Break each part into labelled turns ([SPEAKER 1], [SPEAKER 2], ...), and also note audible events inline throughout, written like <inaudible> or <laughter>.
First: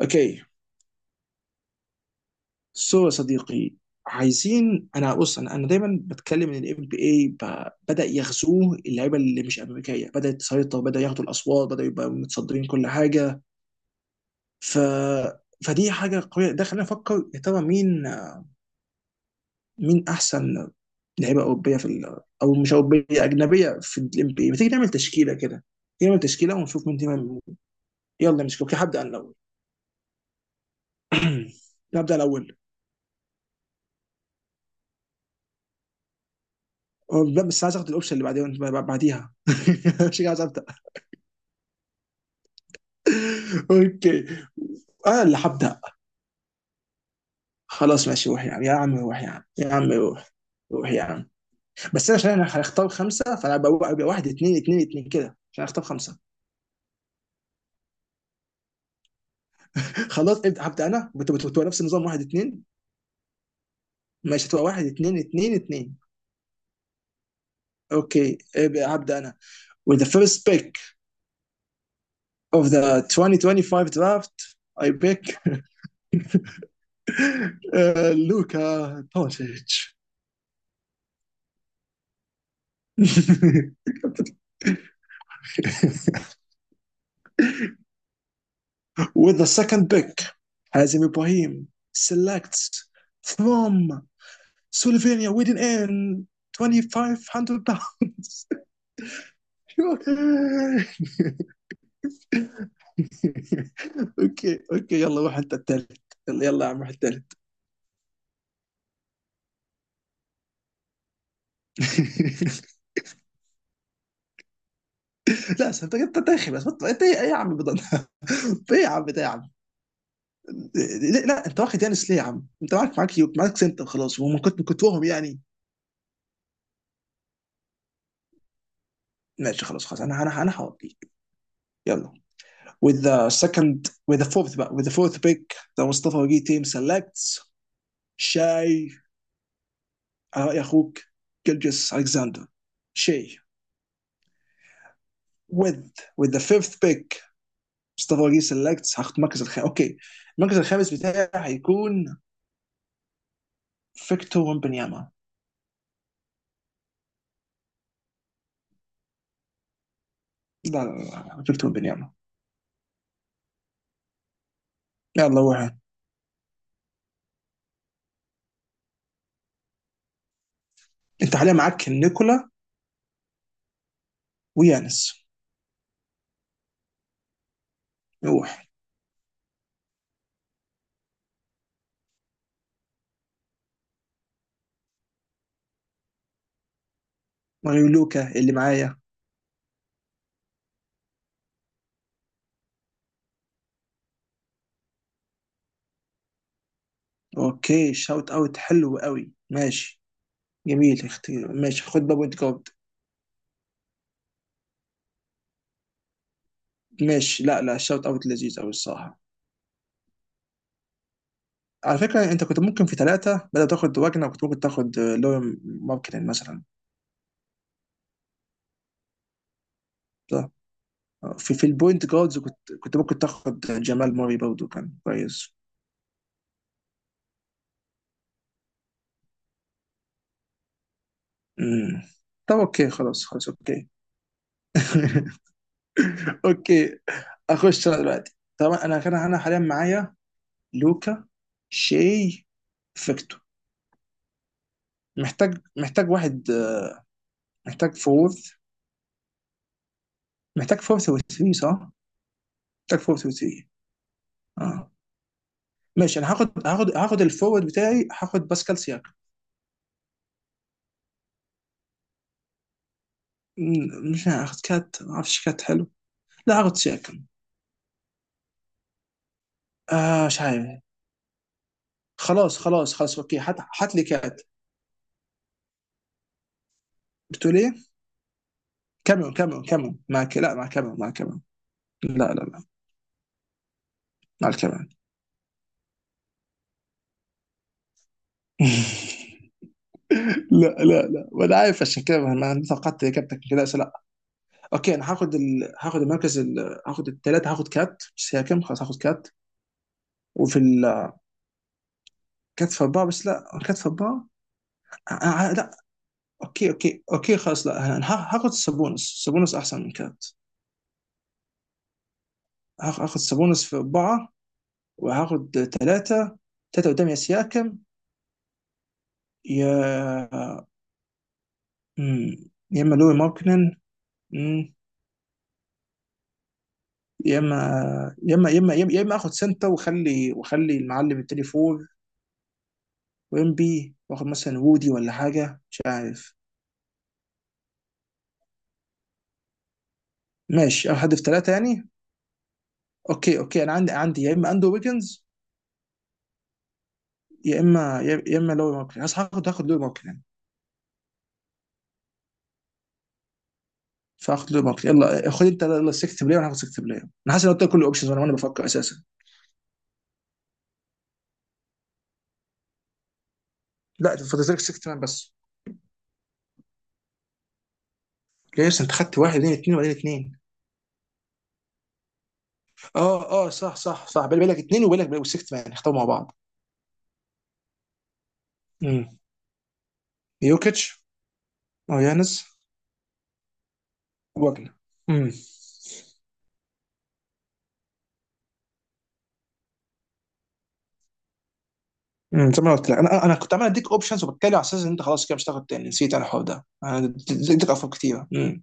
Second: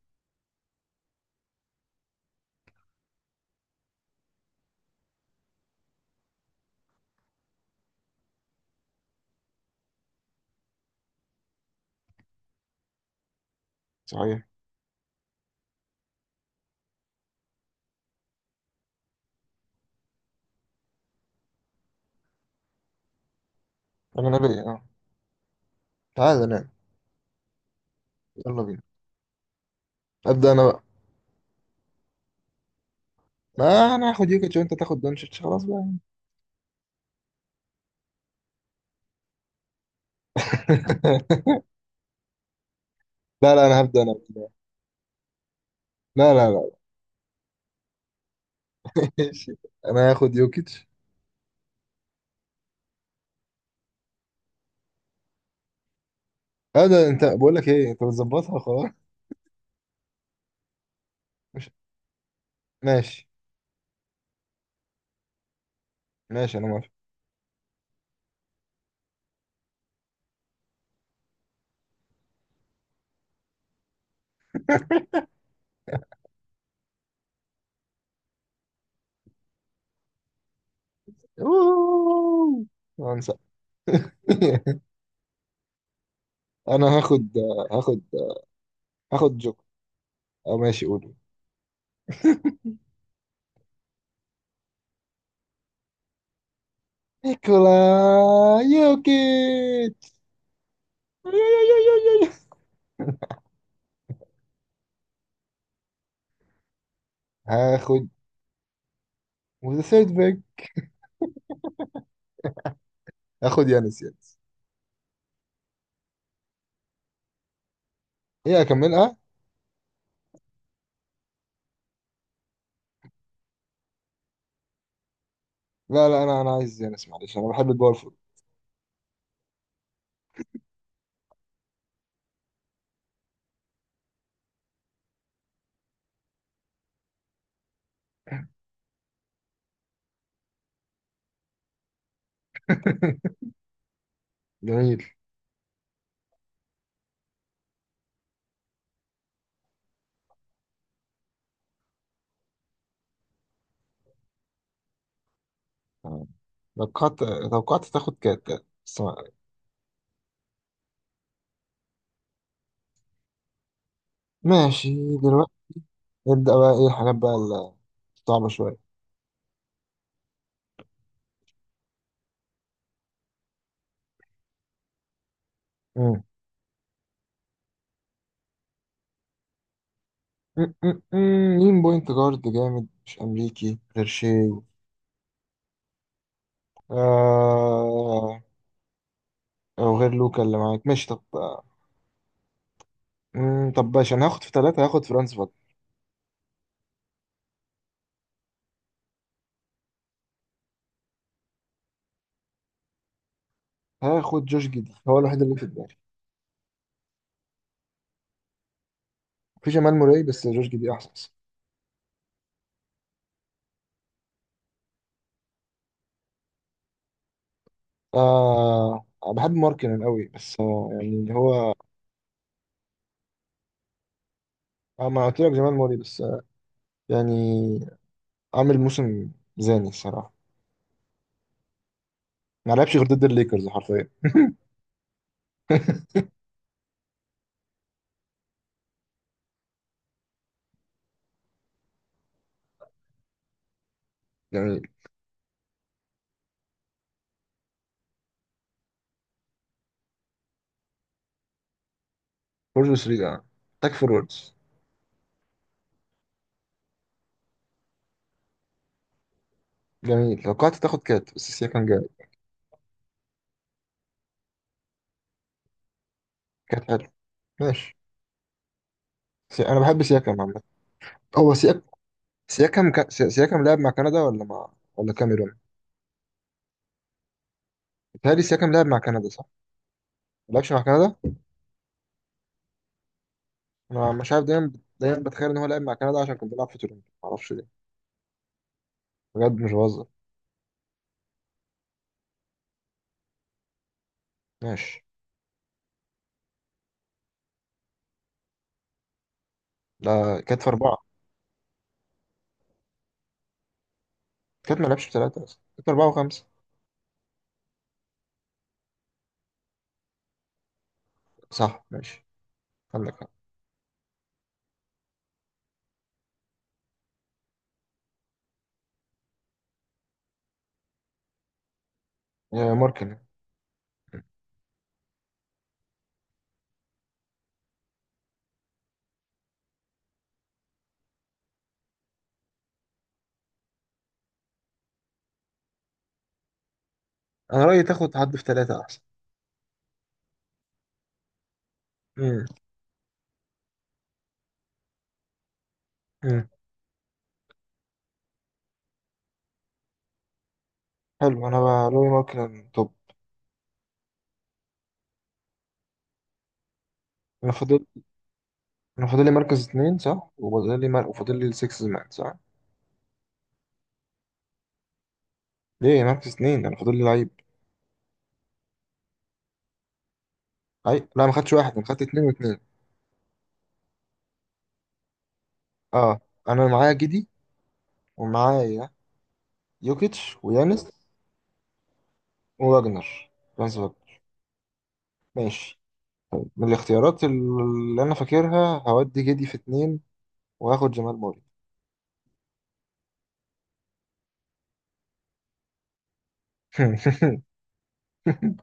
[SPEAKER 1] اوكي، سو يا صديقي، عايزين. انا بص، انا دايما بتكلم ان الام بي اي بدا يغزوه اللعيبه اللي مش امريكيه، بدات تسيطر، بدا ياخدوا الاصوات، بدا يبقى متصدرين كل حاجه.
[SPEAKER 2] صحيح.
[SPEAKER 1] ف فدي حاجه قويه، ده خلينا نفكر يا ترى مين احسن لعيبه اوروبيه في او مش اوروبيه، اجنبيه، في الام
[SPEAKER 2] انا
[SPEAKER 1] بي اي. ما
[SPEAKER 2] بيه،
[SPEAKER 1] تيجي
[SPEAKER 2] اه.
[SPEAKER 1] نعمل تشكيله كده، نعمل
[SPEAKER 2] تعالى،
[SPEAKER 1] تشكيله
[SPEAKER 2] نعم.
[SPEAKER 1] ونشوف مين. تمام، يلا، مش
[SPEAKER 2] يلا
[SPEAKER 1] اوكي،
[SPEAKER 2] بينا.
[SPEAKER 1] هبدا انا الاول.
[SPEAKER 2] ابدا انا بقى.
[SPEAKER 1] <clears throat> نبدا الاول.
[SPEAKER 2] ما انا هاخد يوكيتش وانت تاخد دونتش خلاص بقى.
[SPEAKER 1] بس عايز اخد الاوبشن اللي بعدين بعديها. <laughs> مش عايز ابدا.
[SPEAKER 2] <laughs> لا لا انا هبدا انا.
[SPEAKER 1] اوكي، انا اللي هبدا.
[SPEAKER 2] لا لا لا.
[SPEAKER 1] خلاص ماشي، روح يا عم يا عم،
[SPEAKER 2] <laughs>
[SPEAKER 1] روح يا عم
[SPEAKER 2] ماشي.
[SPEAKER 1] يا عم،
[SPEAKER 2] انا
[SPEAKER 1] روح.
[SPEAKER 2] هاخد يوكيتش.
[SPEAKER 1] روح يا عم. بس انا عشان انا هختار خمسه، فانا ابقى واحد اثنين اثنين اثنين كده عشان اختار خمسه.
[SPEAKER 2] هذا انت، بقول لك ايه، انت بتظبطها خلاص.
[SPEAKER 1] خلاص ابدا، هبدا انا. بتبقى
[SPEAKER 2] مش...
[SPEAKER 1] نفس النظام، واحد اثنين.
[SPEAKER 2] ماشي،
[SPEAKER 1] ماشي، هتبقى واحد اثنين اثنين اثنين.
[SPEAKER 2] ماشي. انا موافق.
[SPEAKER 1] اوكي، ابقى هبدا انا. With the first pick of the 2025 draft, I pick <laughs> Luka Doncic.
[SPEAKER 2] أوه. هنسى. <laughs>
[SPEAKER 1] <laughs>
[SPEAKER 2] انا هاخد هاخد
[SPEAKER 1] With the
[SPEAKER 2] جوكر.
[SPEAKER 1] second pick,
[SPEAKER 2] او ماشي،
[SPEAKER 1] Hazim
[SPEAKER 2] قول.
[SPEAKER 1] Ibrahim selects from Slovenia with an N, 2500
[SPEAKER 2] نيكولا
[SPEAKER 1] باوندز.
[SPEAKER 2] يوكيتش. <laughs>
[SPEAKER 1] اوكي اوكي، <laughs> يلا روح، انت الثالث. يلا يلا يا عم، روح الثالث.
[SPEAKER 2] هاخد وذا ثيرد باك.
[SPEAKER 1] <laughs>
[SPEAKER 2] هاخد يانس.
[SPEAKER 1] لا، انت داخل بس بطل. انت ايه يا عم؟ بضل
[SPEAKER 2] هي
[SPEAKER 1] ايه يا عم
[SPEAKER 2] اكملها.
[SPEAKER 1] ده يا عم؟ لا، انت واخد يانس ليه يا عم؟ انت معاك يوك، معاك سنتر خلاص، وما كنت وهم يعني.
[SPEAKER 2] لا لا، انا عايز يانس. معلش، انا بحب الباور فود.
[SPEAKER 1] ماشي خلاص خلاص، انا هوديك. يلا. With the second, with the fourth, with the fourth pick, the Mustafa Wagi team selects Shay، على رأي أخوك، جلجس ألكساندر. شي
[SPEAKER 2] <laughs> جميل.
[SPEAKER 1] with with the fifth pick. مصطفى وجيه سيلكتس، هاخد المركز الخامس. اوكي، المركز الخامس بتاعي هيكون فيكتور ومبنياما.
[SPEAKER 2] تمام. توقعت. توقعت تاخد كات بس
[SPEAKER 1] لا لا لا، فيكتور ومبنياما.
[SPEAKER 2] ماشي
[SPEAKER 1] يلا
[SPEAKER 2] دلوقتي.
[SPEAKER 1] روح.
[SPEAKER 2] نبدأ بقى ايه الحاجات بقى الصعبة شوية.
[SPEAKER 1] انت حاليا معاك نيكولا ويانس.
[SPEAKER 2] مم.
[SPEAKER 1] روح.
[SPEAKER 2] مم، مم، مم. مين بوينت جارد جامد مش أمريكي غير شي؟
[SPEAKER 1] ماريو لوكا
[SPEAKER 2] آه...
[SPEAKER 1] اللي معايا.
[SPEAKER 2] أو غير لوكا اللي معاك. ماشي طب، طب باشا، أنا هاخد في ثلاثة هاخد فرانس فاجنر.
[SPEAKER 1] اوكي، شاوت اوت حلو قوي. ماشي جميل اختي، ماشي، خد بابوينت جارد.
[SPEAKER 2] هاخد جوش جدي، هو الوحيد اللي في دماغي.
[SPEAKER 1] ماشي، لا لا، شوت اوت لذيذ قوي الصراحه.
[SPEAKER 2] في جمال موراي بس جوش جدي أحسن.
[SPEAKER 1] على فكره، انت كنت ممكن في ثلاثه بدل تاخد واجنر، كنت ممكن تاخد لوري ماركتن مثلا.
[SPEAKER 2] آه، بحب ماركنن قوي
[SPEAKER 1] صح.
[SPEAKER 2] بس يعني اللي
[SPEAKER 1] في في
[SPEAKER 2] هو...
[SPEAKER 1] البوينت جاردز، كنت ممكن تاخد جمال موري برضه، كان
[SPEAKER 2] ما قلت لك
[SPEAKER 1] كويس.
[SPEAKER 2] جمال موري بس يعني عامل موسم زاني الصراحة.
[SPEAKER 1] امم طب
[SPEAKER 2] ما
[SPEAKER 1] اوكي،
[SPEAKER 2] لعبش غير ضد
[SPEAKER 1] خلاص خلاص،
[SPEAKER 2] الليكرز
[SPEAKER 1] اوكي.
[SPEAKER 2] حرفيا.
[SPEAKER 1] <laughs>
[SPEAKER 2] <laughs>
[SPEAKER 1] اوكي، اخش انا دلوقتي. طبعا انا حاليا معايا لوكا، شي، فيكتور.
[SPEAKER 2] جميل.
[SPEAKER 1] محتاج واحد، محتاج فورث محتاج فورث و3، صح؟
[SPEAKER 2] فور
[SPEAKER 1] محتاج فورث
[SPEAKER 2] 3،
[SPEAKER 1] و3.
[SPEAKER 2] اه. تاك فوروردز.
[SPEAKER 1] اه ماشي، انا هاخد، هاخد الفورورد بتاعي، هاخد باسكال سياكم.
[SPEAKER 2] جميل، لو قعدت تاخد كات بس سياكم جامد.
[SPEAKER 1] مش هاخد كات، ما اعرفش، كات حلو. لا، هاخد
[SPEAKER 2] كات حلو.
[SPEAKER 1] سياكم.
[SPEAKER 2] ماشي. انا بحب
[SPEAKER 1] آه،
[SPEAKER 2] سياكم
[SPEAKER 1] مش
[SPEAKER 2] عامة.
[SPEAKER 1] عارف،
[SPEAKER 2] هو سياك...
[SPEAKER 1] خلاص خلاص خلاص، اوكي، هات.
[SPEAKER 2] سياكم لعب مع
[SPEAKER 1] هات لي
[SPEAKER 2] كندا
[SPEAKER 1] كات.
[SPEAKER 2] ولا مع ولا كاميرون؟
[SPEAKER 1] بتقول ايه؟
[SPEAKER 2] بيتهيألي سياكم لعب مع كندا،
[SPEAKER 1] كاميرون،
[SPEAKER 2] صح؟
[SPEAKER 1] كاميرون كاميرون،
[SPEAKER 2] ما
[SPEAKER 1] لا، مع
[SPEAKER 2] لعبش مع
[SPEAKER 1] كاميرون، مع
[SPEAKER 2] كندا؟
[SPEAKER 1] كاميرون. لا لا لا،
[SPEAKER 2] انا مش عارف.
[SPEAKER 1] مع
[SPEAKER 2] دايما
[SPEAKER 1] الكاميرون. <laughs>
[SPEAKER 2] دايما بتخيل ان هو لعب مع كندا عشان كان بيلعب في تورنتو، ما اعرفش ليه. بجد مش بهزر.
[SPEAKER 1] لا لا لا، وانا عارف، عشان كده ما توقعت اجابتك كده. بس لا. اوكي،
[SPEAKER 2] ماشي.
[SPEAKER 1] انا هاخد هاخد المركز هاخد الثلاثه، هاخد كات سياكم. خلاص، هاخد كات.
[SPEAKER 2] لا
[SPEAKER 1] وفي
[SPEAKER 2] كانت في أربعة.
[SPEAKER 1] كات في اربعه، بس لا، كات في اربعه.
[SPEAKER 2] كانت ما لعبش في
[SPEAKER 1] آه، آه،
[SPEAKER 2] ثلاثة
[SPEAKER 1] آه،
[SPEAKER 2] أصلا،
[SPEAKER 1] لا.
[SPEAKER 2] كانت في أربعة وخمسة.
[SPEAKER 1] اوكي اوكي اوكي خلاص، لا، انا هاخد سابونس، سابونس احسن من كات.
[SPEAKER 2] صح، ماشي. عندك
[SPEAKER 1] هاخد
[SPEAKER 2] حق.
[SPEAKER 1] سابونس في اربعه. وهاخد ثلاثه، ثلاثه قدام يا سياكم. يا مم،
[SPEAKER 2] يا
[SPEAKER 1] يا اما لوي
[SPEAKER 2] ماركن.
[SPEAKER 1] ماركنن، مم، يا اما يا اما اخد سنتا وخلي وخلي المعلم التاني فور، وامبي، واخد مثلا وودي ولا حاجه، مش عارف.
[SPEAKER 2] أنا رأيي تاخد حد في ثلاثة أحسن.
[SPEAKER 1] ماشي، اخد حد في ثلاثه يعني.
[SPEAKER 2] امم.
[SPEAKER 1] اوكي اوكي، انا عندي يا اما اندرو ويجنز،
[SPEAKER 2] امم.
[SPEAKER 1] يا اما لوي ماركنن. هاخد لوي ماركنن.
[SPEAKER 2] حلو، أنا بقى رأيي ماركن توب.
[SPEAKER 1] فاخد ليبرت، يلا خد انت يلا، سكت بلاير، وانا هاخد سكت بلاير. انا حاسس
[SPEAKER 2] أنا
[SPEAKER 1] ان قلت لك كل
[SPEAKER 2] فاضل.
[SPEAKER 1] الاوبشنز، وانا بفكر اساسا.
[SPEAKER 2] أنا فاضل لي مركز اتنين، صح. وفاضل لي السكس مان، صح.
[SPEAKER 1] لا، انت فاضلك سكت مان بس.
[SPEAKER 2] ليه مركز اتنين؟ أنا فاضل لي لعيب.
[SPEAKER 1] جايز انت خدت واحد اثنين اثنين وبعدين اثنين.
[SPEAKER 2] أي، لا ما خدتش واحد، أنا خدت اتنين واتنين.
[SPEAKER 1] اه اه، صح صح صح، بالي بالك اثنين، وبالك والسكت مان اختاروا مع
[SPEAKER 2] أه.
[SPEAKER 1] بعض.
[SPEAKER 2] أنا معايا جدي ومعايا
[SPEAKER 1] امم
[SPEAKER 2] يوكيتش ويانس.
[SPEAKER 1] يوكيتش، او يانس،
[SPEAKER 2] وواجنر. فرانس واجنر.
[SPEAKER 1] واجنر. امم
[SPEAKER 2] ماشي. من الاختيارات اللي أنا فاكرها هودي جدي في اتنين وهاخد جمال موري.
[SPEAKER 1] زي ما قلت لك، انا كنت عمال اديك اوبشنز وبتكلم على اساس ان انت خلاص كده مش هتاخد تاني. نسيت انا الحوار ده، انا
[SPEAKER 2] <laughs>
[SPEAKER 1] اديتك افكار كتيره.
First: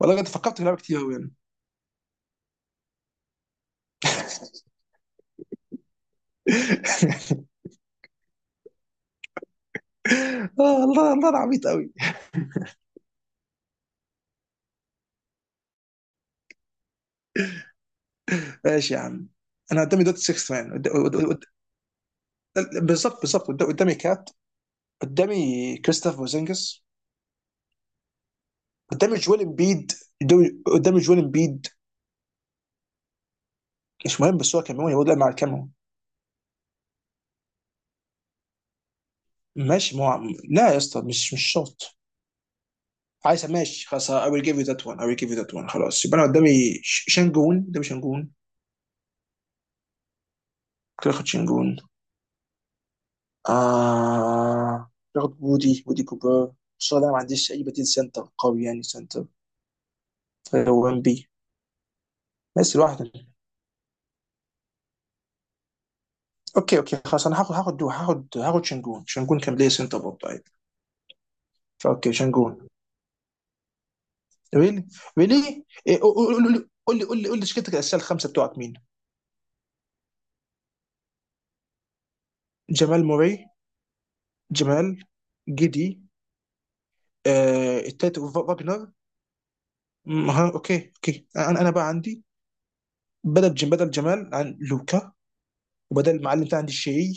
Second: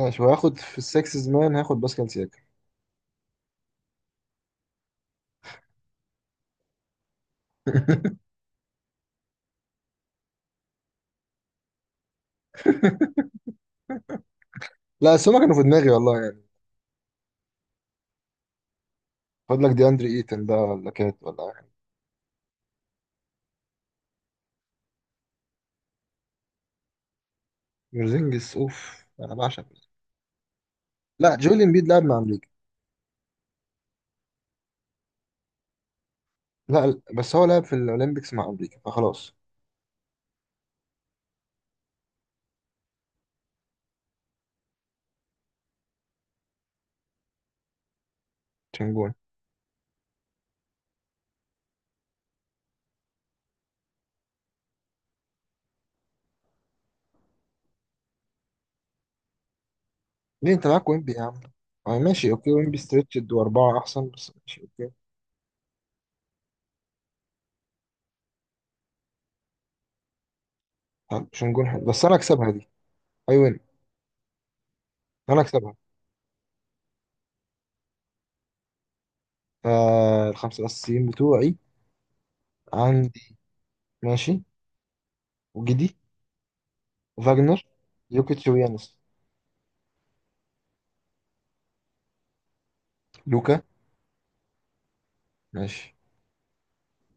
[SPEAKER 1] والله بجد
[SPEAKER 2] وهاخد
[SPEAKER 1] فكرت في لعبه
[SPEAKER 2] في
[SPEAKER 1] كتير قوي
[SPEAKER 2] السكسز
[SPEAKER 1] يعني. <laughs>
[SPEAKER 2] مان هاخد باسكال سياكا. <laughs>
[SPEAKER 1] الله الله، انا عبيط قوي.
[SPEAKER 2] لا بس هما كانوا في دماغي والله يعني.
[SPEAKER 1] ماشي يا عم.
[SPEAKER 2] خد لك
[SPEAKER 1] انا
[SPEAKER 2] دي
[SPEAKER 1] قدامي
[SPEAKER 2] اندري
[SPEAKER 1] دوت
[SPEAKER 2] ايتن
[SPEAKER 1] 6
[SPEAKER 2] ده
[SPEAKER 1] مان،
[SPEAKER 2] ولا كات ولا حاجة.
[SPEAKER 1] بالظبط بالظبط، قدامي كات، قدامي كريستوف بوزينجس،
[SPEAKER 2] مرزينجس اوف.
[SPEAKER 1] قدامي
[SPEAKER 2] انا
[SPEAKER 1] جويل
[SPEAKER 2] بعشق مرزينجس.
[SPEAKER 1] امبيد، قدامي قدامي جويل
[SPEAKER 2] لا جويل
[SPEAKER 1] امبيد.
[SPEAKER 2] امبيد لعب مع امريكا.
[SPEAKER 1] مش مهم، بس هو كاميرون، يقول لا، مع الكاميرون.
[SPEAKER 2] لا لا، بس هو لعب في الاولمبيكس مع امريكا فخلاص.
[SPEAKER 1] ماشي، ما هو، لا يا اسطى، مش شرط. عايز، ماشي خلاص. I will give you that one. خلاص، يبقى انا قدامي شانجون، قدامي شانجون.
[SPEAKER 2] تشنجون.
[SPEAKER 1] كده، اخد شانجون. آه اخد وودي كوبر. بس انا ما عنديش اي بديل سنتر قوي، يعني سنتر.
[SPEAKER 2] ليه انت
[SPEAKER 1] هو
[SPEAKER 2] معاك
[SPEAKER 1] ام
[SPEAKER 2] ويمبي
[SPEAKER 1] بي.
[SPEAKER 2] يا عم؟ آه، ماشي اوكي.
[SPEAKER 1] بس
[SPEAKER 2] ويمبي
[SPEAKER 1] لوحده.
[SPEAKER 2] ستريتشد واربعه احسن بس ماشي اوكي.
[SPEAKER 1] اوكي اوكي خلاص، انا هاخد، هاخد شنجون. شنجون كان بلاي سنتر برضه عادي.
[SPEAKER 2] حلو، تشنجون حلو بس
[SPEAKER 1] فاوكي،
[SPEAKER 2] انا اكسبها دي.
[SPEAKER 1] شنجون.
[SPEAKER 2] اي وين.
[SPEAKER 1] ريلي
[SPEAKER 2] انا
[SPEAKER 1] ريلي
[SPEAKER 2] اكسبها.
[SPEAKER 1] قول لي، قول لي تشكيلتك الاساسيه، الخمسه بتوعك مين؟
[SPEAKER 2] آه، الخمسه الاساسيين بتوعي.
[SPEAKER 1] جمال موري.
[SPEAKER 2] عندي. ماشي.
[SPEAKER 1] جمال،
[SPEAKER 2] وجدي.
[SPEAKER 1] جدي.
[SPEAKER 2] فاجنر.
[SPEAKER 1] التالت
[SPEAKER 2] يوكيتش
[SPEAKER 1] فاجنر.
[SPEAKER 2] ويانس.
[SPEAKER 1] ها، اوكي اوكي، انا بقى عندي
[SPEAKER 2] لوكا.
[SPEAKER 1] بدل جمال عن لوكا،
[SPEAKER 2] ماشي.
[SPEAKER 1] وبدل المعلم بتاعي عندي الشيعي،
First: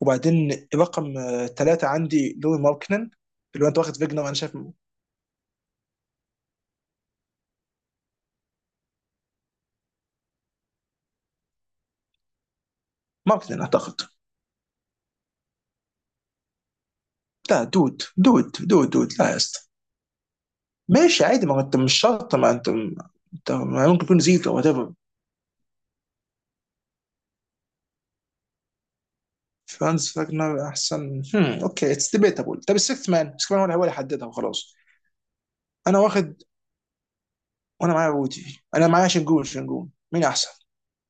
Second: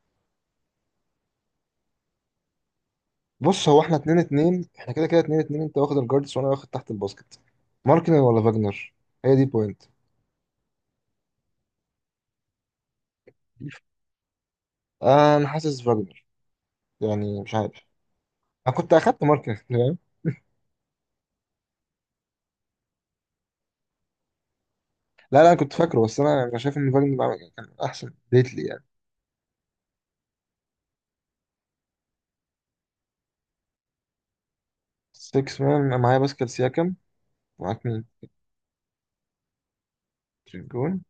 [SPEAKER 1] وبعدين رقم ثلاثه عندي لوي ماركنن. اللي
[SPEAKER 2] بص،
[SPEAKER 1] هو انت
[SPEAKER 2] هو احنا
[SPEAKER 1] واخد
[SPEAKER 2] اتنين
[SPEAKER 1] فيجنر، انا شايف.
[SPEAKER 2] اتنين، احنا كده كده اتنين اتنين. انت واخد الجاردس وانا واخد تحت الباسكت. ماركنن ولا فاجنر؟ هي دي بوينت.
[SPEAKER 1] ماركنن اعتقد.
[SPEAKER 2] آه، انا حاسس فاجنر، يعني مش
[SPEAKER 1] لا
[SPEAKER 2] عارف.
[SPEAKER 1] دود دود
[SPEAKER 2] انا
[SPEAKER 1] دود
[SPEAKER 2] كنت
[SPEAKER 1] دود،
[SPEAKER 2] اخدت
[SPEAKER 1] لا يا
[SPEAKER 2] ماركنن،
[SPEAKER 1] اسطى.
[SPEAKER 2] فاهم.
[SPEAKER 1] ماشي عادي، ما هو انت مش شرط، ما انت، انت ما ممكن يكون زيكو وات ايفر.
[SPEAKER 2] لا لا، انا كنت فاكره بس انا شايف ان فاجنر كان احسن ديتلي يعني.
[SPEAKER 1] فرانز فاجنر احسن، هم. اوكي، اتس ديبيتابل. طب السيكس مان، السيكس مان هو اللي حددها وخلاص.
[SPEAKER 2] 6
[SPEAKER 1] انا
[SPEAKER 2] مان معايا
[SPEAKER 1] واخد،
[SPEAKER 2] باسكال سياكم. معاك
[SPEAKER 1] وانا
[SPEAKER 2] مين؟
[SPEAKER 1] معايا رودي، انا معايا شنجون. شنجون، مين احسن؟
[SPEAKER 2] تريجون.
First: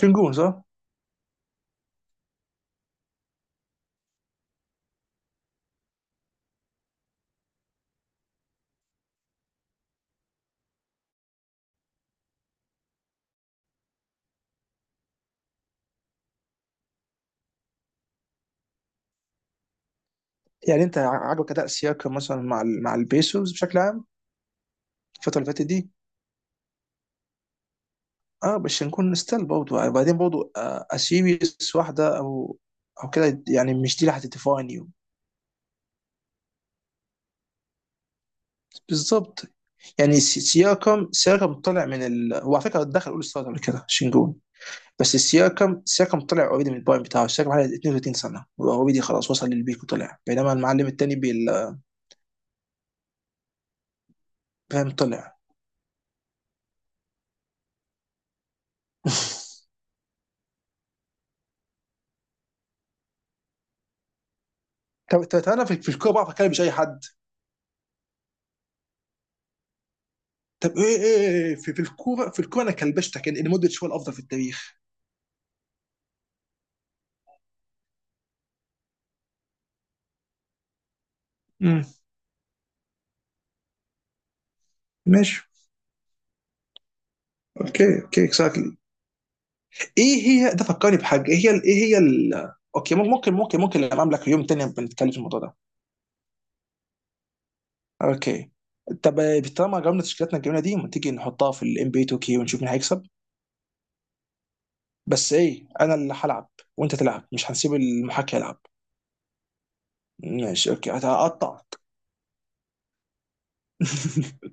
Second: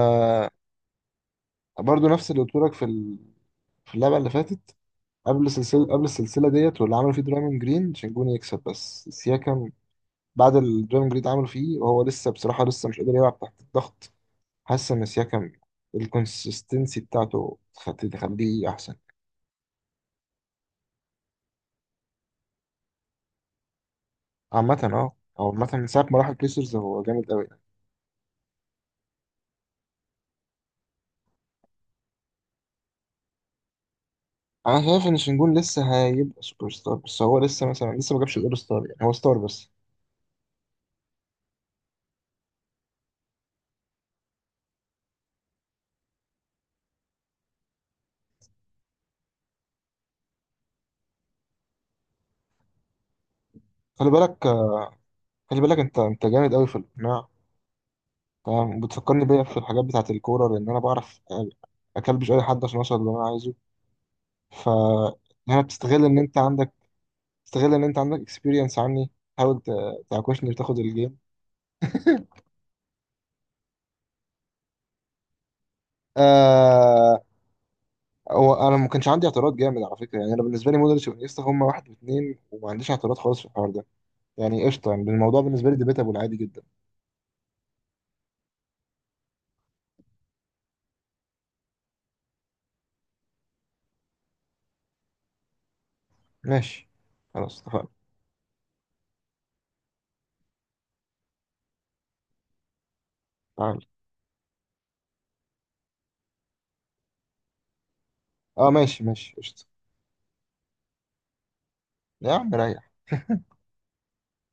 [SPEAKER 1] شنجون صح؟
[SPEAKER 2] برضو نفس اللي قلت لك في ال... في اللعبه اللي فاتت. قبل السلسله ديت واللي عملوا فيه درايمون جرين، شنجون يكسب بس سياكم بعد الدرايفنج جريد عملوا فيه، وهو لسه بصراحة لسه مش قادر يلعب تحت الضغط. حاسس إن سياكم الكونسستنسي بتاعته تخليه أحسن.
[SPEAKER 1] يعني انت عاجبك اداء سياكم مثلا مع مع البيسوز بشكل عام،
[SPEAKER 2] عامة اه.
[SPEAKER 1] الفتره اللي
[SPEAKER 2] هو
[SPEAKER 1] فاتت
[SPEAKER 2] عامة من
[SPEAKER 1] دي.
[SPEAKER 2] ساعة ما راح البيسرز هو جامد أوي.
[SPEAKER 1] اه، بس شنجون ستيل برضه، وبعدين برضه اسيريس واحده او كده، يعني مش دي اللي هتديفاين
[SPEAKER 2] أنا
[SPEAKER 1] يو.
[SPEAKER 2] شايف إن شنجون لسه هيبقى سوبر ستار بس هو لسه مثلا لسه ما جابش الأول ستار، يعني هو ستار
[SPEAKER 1] بالظبط.
[SPEAKER 2] بس.
[SPEAKER 1] يعني سياكم طلع من هو على فكره دخل اول ستار قبل كده، شنجون. بس سياكم، سياكم طلع اوريدي، من البوينت بتاعه سياكم على 32 سنه، اوريدي خلاص وصل للبيك وطلع، بينما المعلم التاني
[SPEAKER 2] خلي بالك.
[SPEAKER 1] فاهم، طلع.
[SPEAKER 2] خلي بالك، أنت جامد أوي في الإقناع. تمام، بتفكرني بيا في
[SPEAKER 1] <laughs>
[SPEAKER 2] الحاجات بتاعة الكورة لأن أنا بعرف أكلبش أي حد عشان أوصل اللي أنا عايزه. ف...
[SPEAKER 1] طب
[SPEAKER 2] هنا
[SPEAKER 1] انا في في
[SPEAKER 2] بتستغل
[SPEAKER 1] الكوره
[SPEAKER 2] إن
[SPEAKER 1] بعرف
[SPEAKER 2] أنت
[SPEAKER 1] اكلم مش
[SPEAKER 2] عندك.
[SPEAKER 1] اي حد.
[SPEAKER 2] استغل ان انت عندك اكسبيرينس عني. حاول تعكشني
[SPEAKER 1] طب
[SPEAKER 2] وتاخد
[SPEAKER 1] ايه
[SPEAKER 2] الجيم.
[SPEAKER 1] ايه في في الكوره
[SPEAKER 2] <laughs>
[SPEAKER 1] في الكوره، انا كلبشتك ان مودريتش هو الافضل في التاريخ.
[SPEAKER 2] آه. هو انا ما كانش عندي اعتراض جامد على فكره، يعني انا بالنسبه لي مودريتش وانيستا هم
[SPEAKER 1] امم
[SPEAKER 2] واحد واثنين، وما عنديش اعتراض خالص في الحوار ده. يعني قشطه، يعني الموضوع
[SPEAKER 1] ماشي،
[SPEAKER 2] بالنسبه لي ديبيتابل عادي جدا.
[SPEAKER 1] اوكي اوكي، اكزاكتلي. ايه هي؟ ده فكرني بحاجه. اوكي، ممكن لما املك يوم تاني بنتكلم في الموضوع ده.
[SPEAKER 2] ماشي. خلاص اتفقنا.
[SPEAKER 1] اوكي، طب طالما جربنا تشكيلاتنا الجميله دي، ما تيجي نحطها في الام بي 2 كي ونشوف مين هيكسب؟
[SPEAKER 2] تعال.
[SPEAKER 1] بس ايه، انا اللي هلعب وانت تلعب، مش هنسيب المحاكي يلعب.
[SPEAKER 2] اه ماشي ماشي قشطه.
[SPEAKER 1] ماشي اوكي، هقطعك.
[SPEAKER 2] يا عم ريح. <laughs>
[SPEAKER 1] <laughs>